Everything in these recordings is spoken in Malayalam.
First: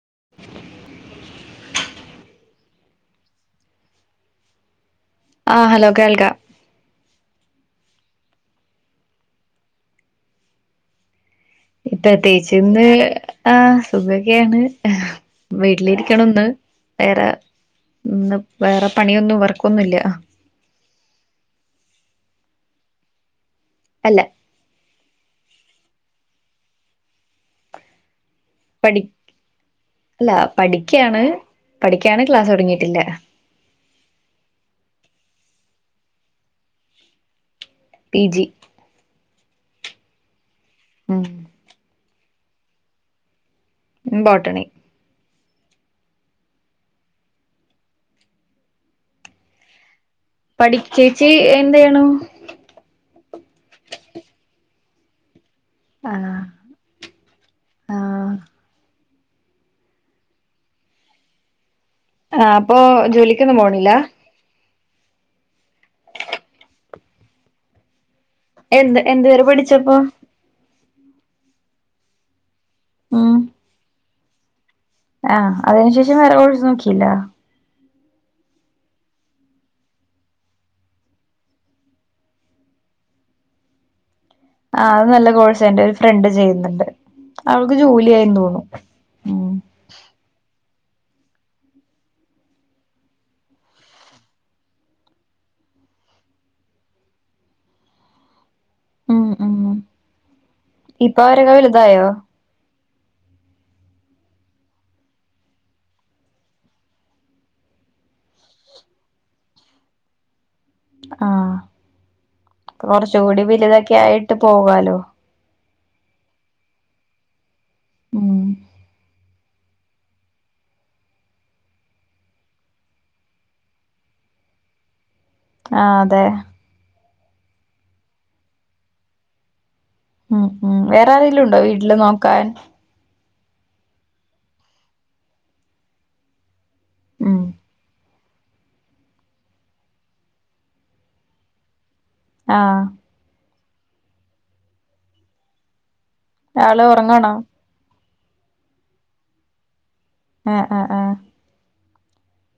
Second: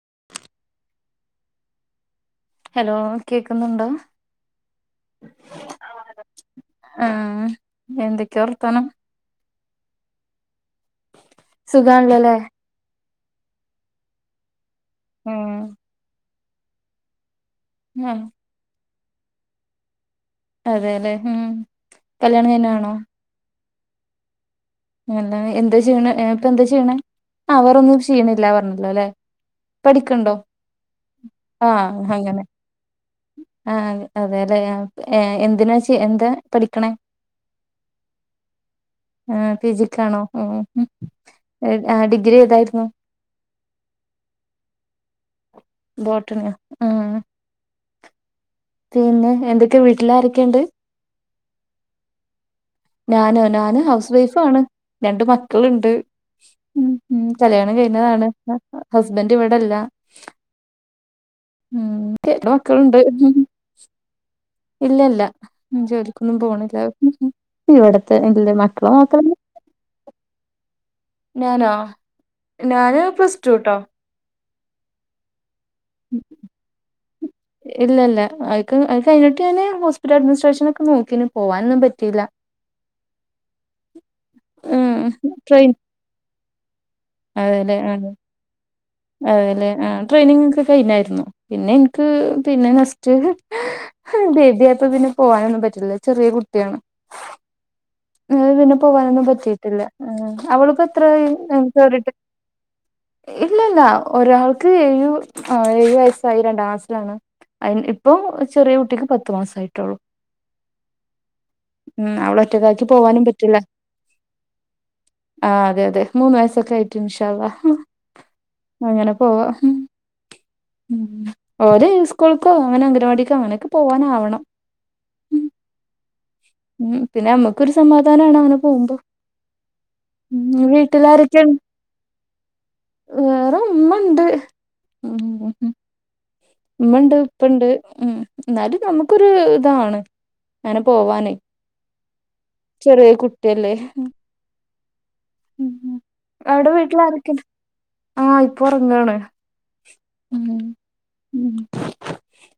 [inaudible] ഹലോ കേക്കുന്നുണ്ടോ? ആഹ് ഹലോ കേൾക്കാം. ആഹ് എന്തൊക്കെയാ വർത്താനം? സുഖാണല്ലോല്ലേ പ്രത്യേകിച്ച് എന്തെ, ആഹ് സുഖയൊക്കെയാണ് ഉം വീട്ടില് ഇരിക്കണം ഒന്ന്. നേരാ, ആഹ് ഇന്നിപ്പോ വേറെ പണിയൊന്നും വർക്ക്‌ ഒന്നും ഇല്ല്യ. അതെല്ലേ, ഉം കല്യാണം കഴിഞ്ഞതാണോ? അല്ല പിന്നെന്താണ് എന്താ ചെയ്യണേ, ഏഹ് എന്താ ചെയ്യണേ, ആഹ് വേറൊന്നും ചെയ്യണില്ല പഠി പറഞ്ഞല്ലോല്ലേ. അല്ല പഠിക്കയാണ്, ആഹ് പഠിക്കാണ് അങ്ങനെ ക്ലാസ്സ് തുടങ്ങിട്ടില്ല. ആഹ് അതെല്ലേ ഏഹ് എന്തിനാ ചെ എന്താ പഠിക്കണേ? പി ജി ആഹ് പി ജി ക്കാണോ, ഉം ഉം ഉം ആഹ് ഡിഗ്രി ഏതായിരുന്നു? ബോട്ടണി ബോട്ടണിയോ ആഹ്. പിന്നെ എന്തൊക്കെയാ, വീട്ടില് ആരൊക്കെയുണ്ട്. ചി എന്തെണു- ഞാനോ ഞാന് ഹൗസ് വൈഫ് ആണ് രണ്ട മക് ക്കളുണ്ട് ആഹ് കല്യാണം കഴിഞ്ഞതാണ്- ആഹ് ഹസ്ബൻറ് ഇവിടെല്ല- മ് ആഹ് അപ്പൊ എത്രമക്കളുണ്ട്- ജോലിക്കൊന്നും പോണില്ല ഇല്ലല്ല ജോലിക്കൊന്നും പോണില്ല ഇവിടെ- തന്നെ [unintelligible] മക്കള് എന്ത് മാത്രേള്ളു- എന്തുവരെ പഠിച്ചപ്പോ ഞാനോ ഞാന് ഉം പ്ലസ്റ്റു ട്ടോ- ആഹ് അതിനു ശേഷം വേറെ കോഴ്സ് നോക്കിയില്ല. ഇല്ലല്ല അ അത് കഴിഞ്ഞിട്ട് ഞാന് ഹോസ്പിറ്റൽ അഡ്മിനിസ്ട്രേഷനൊക്കെ നോക്കിന് പോവാനൊന്നും പറ്റീല്ല- ആഹ് ഉം അത് നല്ല കോഴ്സാ ട്രെയിൻ എന്റെ ഒരു ഫ്രണ്ട് ചെയ്യുന്നുണ്ട്. അതെല്ലേ അവൾക്ക് ആണ് ജോലിയായിന്ന് തോന്നുന്നു ഉം അതെല്ലേ ആഹ് ട്രെയിനിങ് ഒക്കെ. കഴിഞ്ഞായിരുന്നു, പിന്നെ എനിക്ക് പിന്നെ നെക്സ്റ്റ് ബേബി ആയപ്പോ പിന്നെ പോകാനൊന്നും പറ്റി പറ്റില്ല ചെറിയ കുട്ടിയാണ്. [unintelligible] പോകാനൊന്നും പറ്റിട്ടില്ല, ഉം അവളിപ്പോ എത്രയായി ര ആയോ? ഇല്ലല്ല, ഒരാൾക്ക് ഏഴും ആഹ് ഏഴു വയസ്സായി രണ്ടാം ക്ലാസ്സിലാണ്. അയിന് ഇപ്പൊ ചെറിയ കുട്ടിക്ക് പത്തു മാസമായിട്ടുള്ളൂ. ആഹ് ഉം അവളെ ഒറ്റയ്ക്കാക്കി പോവാനും കൊറച്ചുകൂടി പറ്റില്ല. വലുതൊക്കെ ആയിട്ട് പോകാലോ ആഹ് അതെ അതെ മൂന്ന് വയസ്സൊക്കെ ആയിട്ടു, ഇൻഷാ അള്ളാ ഉം അങ്ങനെ. ഓ ഓര് ഉസ്കൂൾക്കോ അങ്ങനെ അംഗനവാടിക്കോ അങ്ങനൊക്കെ പോവാനാവണം- മ്- ആ അതെ- ഉം പിന്നെ അമുക്കൊരു സമാധാനാണ് അങ്ങനെ പോകുമ്പോ- ഉം വേറെ ഇവീട്ടിലാരൊക്കെ ആരെങ്കിലും ഉണ്ടോ വീട്ടില് നോക്കാൻ വേറെ - ഉമ്മണ്ട്- ഉമ്മണ്ട് ഉം ഉപ്പണ്ട്- ന്നാലും നമുക്കൊരുതാണ് അങ്ങനെ പോവാനെ- ആഹ് ചെറിയ കുട്ടിയല്ലേ. ഉം അവിടെ ആള് ഉറങ്ങാണോ വീട്ടിലാരെക്കെ ആഹ് ഇപ്പൊ ഒറങ്ങാണ്- ആഹ് ആഹ് ആഹ്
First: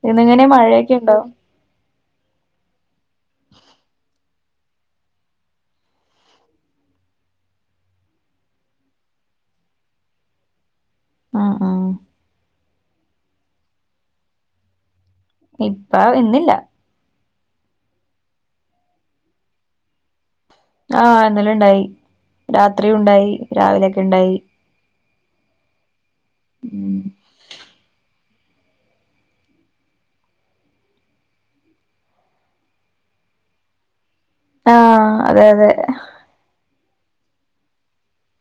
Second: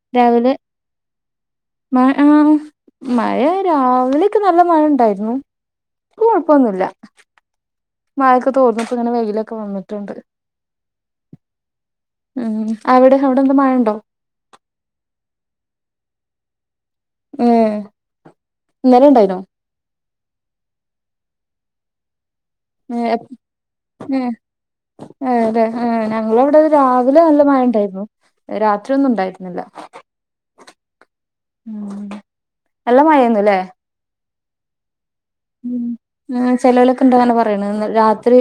പിന്നെങ്ങനെ രാവിലെ മഴയൊക്കെ ഇണ്ടോ? മ ആ മഴ രാവിലെയൊക്കെ നല്ല മഴ ഉണ്ടായിരുന്നു. ക്ക് കൊഴപ്പം ഒന്നുല്ല. മായയൊക്കെ തോർന്നിട്ട് ഇങ്ങനെ വെയിലൊക്കെ വന്നിട്ടുണ്ട് ആഹ് ആഹ് - ഉം അവിടെ അവിടെ എന്ത മഴണ്ടോ? ഇപ്പ ഇന്നില്ല- ഏ ഇന്നലെ ഉണ്ടായിന്നോ? ആ ഇന്നലെ ഇണ്ടായി രാത്രി ഏഹ് ഉണ്ടായി രാവി [unintelligible] അതെ ഞങ്ങളവ്ടെ ഉം രാവിലെ നല്ല മഴയുണ്ടായിരുന്നു. രാത്രി ഒന്നും ഉണ്ടായിരുന്നില്ല. ഉം നല്ല മഴെന്നു ലെ? ആഹ് അതെ അതെ [inaudible] ചെലോലെക്കെ ഉണ്ട് ഇങ്ങനെ പറേണേന്ന് രാത്രി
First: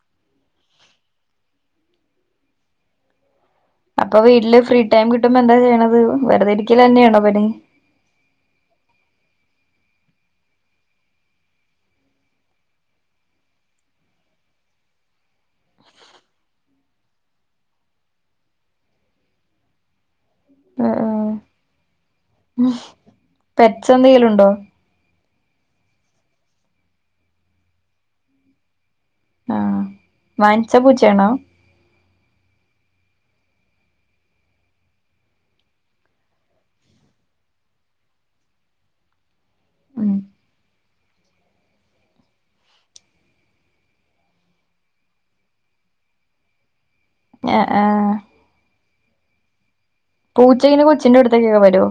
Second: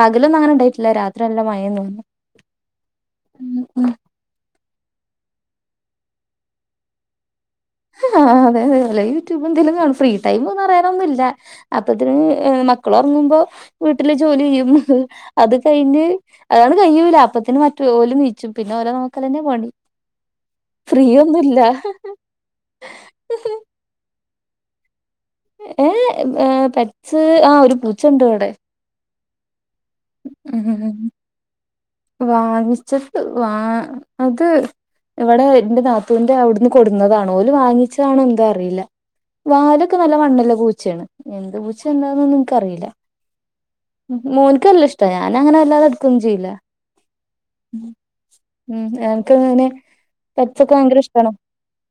പകലൊന്നും അങ്ങനെ ഉണ്ടായിട്ടില്ല രാത്രി നല്ല മഴ [unintelligible] [inaudible] അപ്പോ വീട്ടില് ഫ്രീ ടൈം കിട്ടുമ്പോ എന്താ ചെയ്യണത്? വെറുതെ ഇരിക്കലെന്നെയാണോ പണി? ആ അതെ അതെ വല്ല യൂട്യൂബ് എന്തേലും കാണും ഫ്രീ ടൈം ഒന്നും പറയാനൊന്നുമില്ല അപ്പത്തിന് മക്കളൊറങ്ങുമ്പോ വീട്ടിലെ ജോലി ചെയ്യും. അത് കയിഞ്ഞ് അത്ങ്ങട് കയ്യൂല അപ്പോത്തിന് റ്റു ഓലും നീച്ചും പിന്നെ ഓരെ നോക്കല്ലന്നെ പണി ആഹ് ഫ്രീ ആഹ് ഒന്നുല്ല പെറ്റ്സ് എന്തെങ്കിലുണ്ടോ? ഏ ഏ പെറ്റ്സ് ആ ഒരു പൂച്ചണ്ട് ഇവിടെ. ആഹ് മ് വാങ്ങിച്ച മ് പൂച്ചയാണോ വാ വിച്ച വാ അത് ഇവിടെ എന്റെ നാത്തൂവിന്റെ അവിടുന്ന് കൊടുന്നതാണ് ഓല് വാങ്ങിച്ചതാണോ എന്തോ അറിയില്ല. വാലൊക്കെ നല്ല ഉം വണ്ണലള്ള പൂച്ചയാണ് എന്ത് പൂച്ചേ എന്താ ഒന്നും എനിക്കറിയില്ല. മോൻക്ക് നല്ല ഇഷ്ട്ടാ ഞാനങ്ങനെ അല്ലാതെ എടുക്കൊന്നും ചെയ്യില്ല. ങ് ആ മ് എനക്ക് എങ്ങനെ പൂച്ചയ്ന് കൊച്ചിന്റെ അടുത്തേക്കൊക്കെ വരുവോ?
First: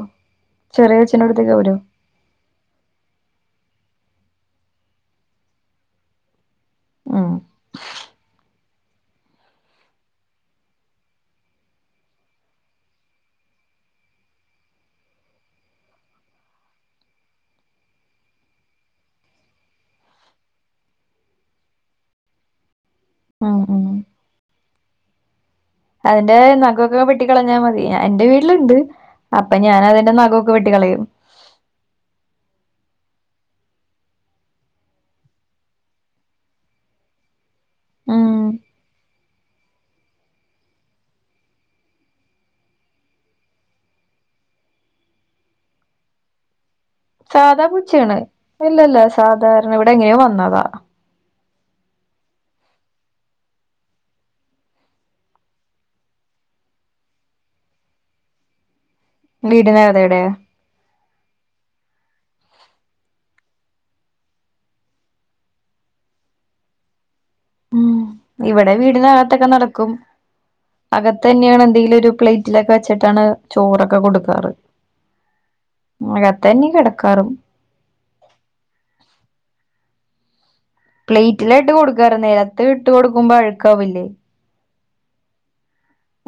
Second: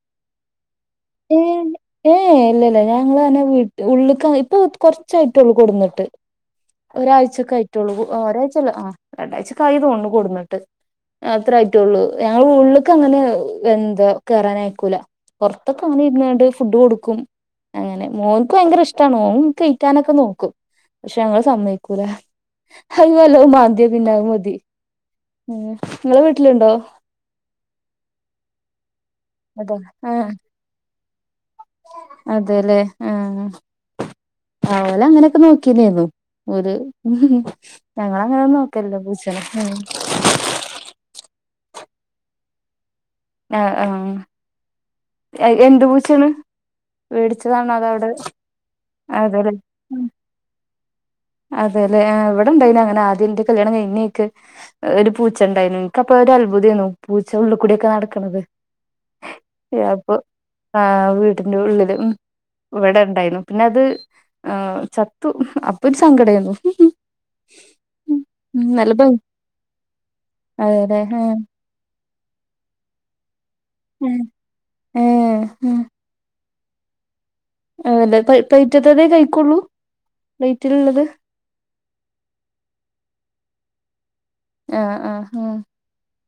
ഏ ഏ ഇല്ല ഇല്ല ഞങ് തന്നെ വീ ഉളള്ക്ക ഇപ്പൊ കൊറച്ചായിട്ടൊള്ളൂ കൊടുന്നിട്ട് ഉം ഒരാഴ്ച്ചക്കായിട്ട്. രണ്ടാഴ്ച്ച ഒക്കെ ആയി തോന്നുന്നു കൊടുന്നിട്ട്. അത്രെ ആട്ടൊള്ളൂ ഞങ്ങൾ ഉള്ളിക്ക അങ്ങനെ എന്തൊ കേറാൻ ആയിക്കൂല പുറത്തൊക്കെ അങ്ങനെ ഇരിന്നാണ്ട് ഫുഡ് കൊടുക്കും അങ്ങനെ, മോൻക്ക് ഭയങ്കര ഇഷ്ടമാണ് ഓൻ തീറ്റാനൊക്കെ നോക്കും. പക്ഷെ ഞങ്ങള് സമ്മതിക്കൂല, അത് വല്ലോ ഉം മാന്തിയ ഉം പിന്നെ അത് മതി. ഉം നിങ്ങളെ അതിന്റെ വീട്ടിലുണ്ടോ നഖം ഒക്കെ വെട്ടിക്കളഞ്ഞാ മതി എന്റെ വീട്ടിലും ഉണ്ട് അപ്പോ ഞാനതിന്റെ നഖം ഒക്കെ വെട്ടി കളയും. അതെ ലെ ആ ആ ഓള് അങ്ങനെയൊക്കെ നോക്കിയതയ്നു ഓല് ഞങ്ങൾ അങ്ങനെ ഉം ഒന്നും നോക്കലില്ല പൂച്ചനെ. മ് ആ ആ എ എന്ത് പൂച്ചേണ്? സാധാ പുച്ചയാണ്, ഇല്ല ഇല്ല സാധാരണ ഇവിടെ എങ്ങനെയോ വന്നതാ. അതെ ലെ ഇവിടെണ്ടായിനിം അങ്ങനെ ആദ്യം എന്റെ കല്യാണം കഴിഞ്ഞേക്ക് ഒരു പൂച്ച ഉണ്ടായിനിം എനിക്കപ്പ ഒരൽത്ഭുതയ്നു പൂച്ച ഉുള്ളിക്കൂടിയൊക്കെ നടക്കുന്നത് യാ വീടിനകത്ത് അപ്പൊ എവിടെയാ ആ വീടിന്റെ ഉള്ളില് ഉം ഇവിടെ ഉണ്ടായിനു പിന്നെ അത് ചത്തു അപ്പോ ഒരു സങ്കടയ്ന്നു. ഉം ഇവിടെ ഭം വീടിനകത്തൊക്കെ നടക്കും അതെല്ലെ അകത്ത് ആഹ് തന്നെയാണ് എന്തെങ്കിലും ഒരു പ്ലേറ്റിലൊക്കെ വെച്ചിട്ടാണ് ചോറൊക്കെ കൊടുക്കാറ് ഏഹ് [unintelligible] തന്നെ കിടക്കാറും. [unintelligible] പൈ പ്ലൈറ്റ്ത്തതേ കഴിക്കൊള്ളൂ പ്ലേറ്റിലായിട്ട് കൊടുക്കാർ നെലത്ത് ഇട്ട് കൊടുക്കുമ്പോ അഴുക്കാവില്ലേ? ആ ആ ആ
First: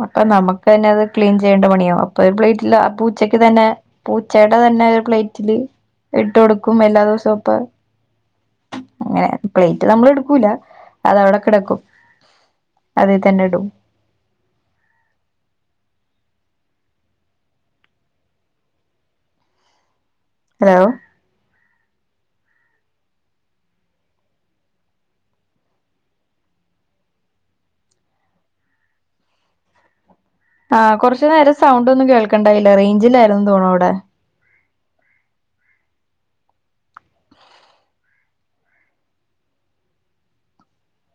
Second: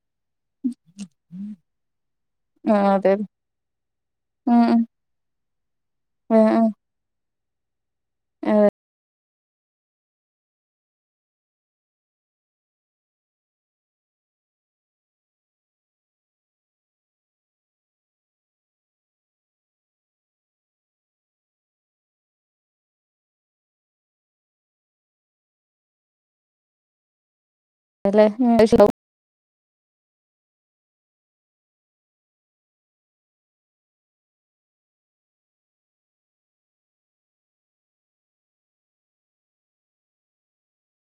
അപ്പൊ നമുക്കെന്നെ അത് ക്ലീൻ ചെയ്യേണ്ട പണിയാവും അപ്പൊ ഒരു പ്ലെറ്റില് ആ ആഹ് അതെ പൂച്ചക്ക് തെന്നെ പൂചേടെ ഉം ഉം തെന്നെ ന്നെ ഒരു പ്ലേറ്റില് ഇട്ട് കൊടുക്കും എല്ലാ ദിവസവും ഇപ്പാ ഏഹ് ഏ പ്ലേറ്റ് നമ്മൾ എടുക്കൂല, അതവിടെ കിടക്കും. അതി തന്നെ ഇടും. ഹലോ അല്ലെ [unintelligible] ആഹ് കൊറച്ചു നേരം സൗണ്ട് ഒന്നും കേൾക്കണ്ടായില്ല റേയ്ഞ്ചില്ലായിരുന്നു തോന്ന്ണു അവടെ.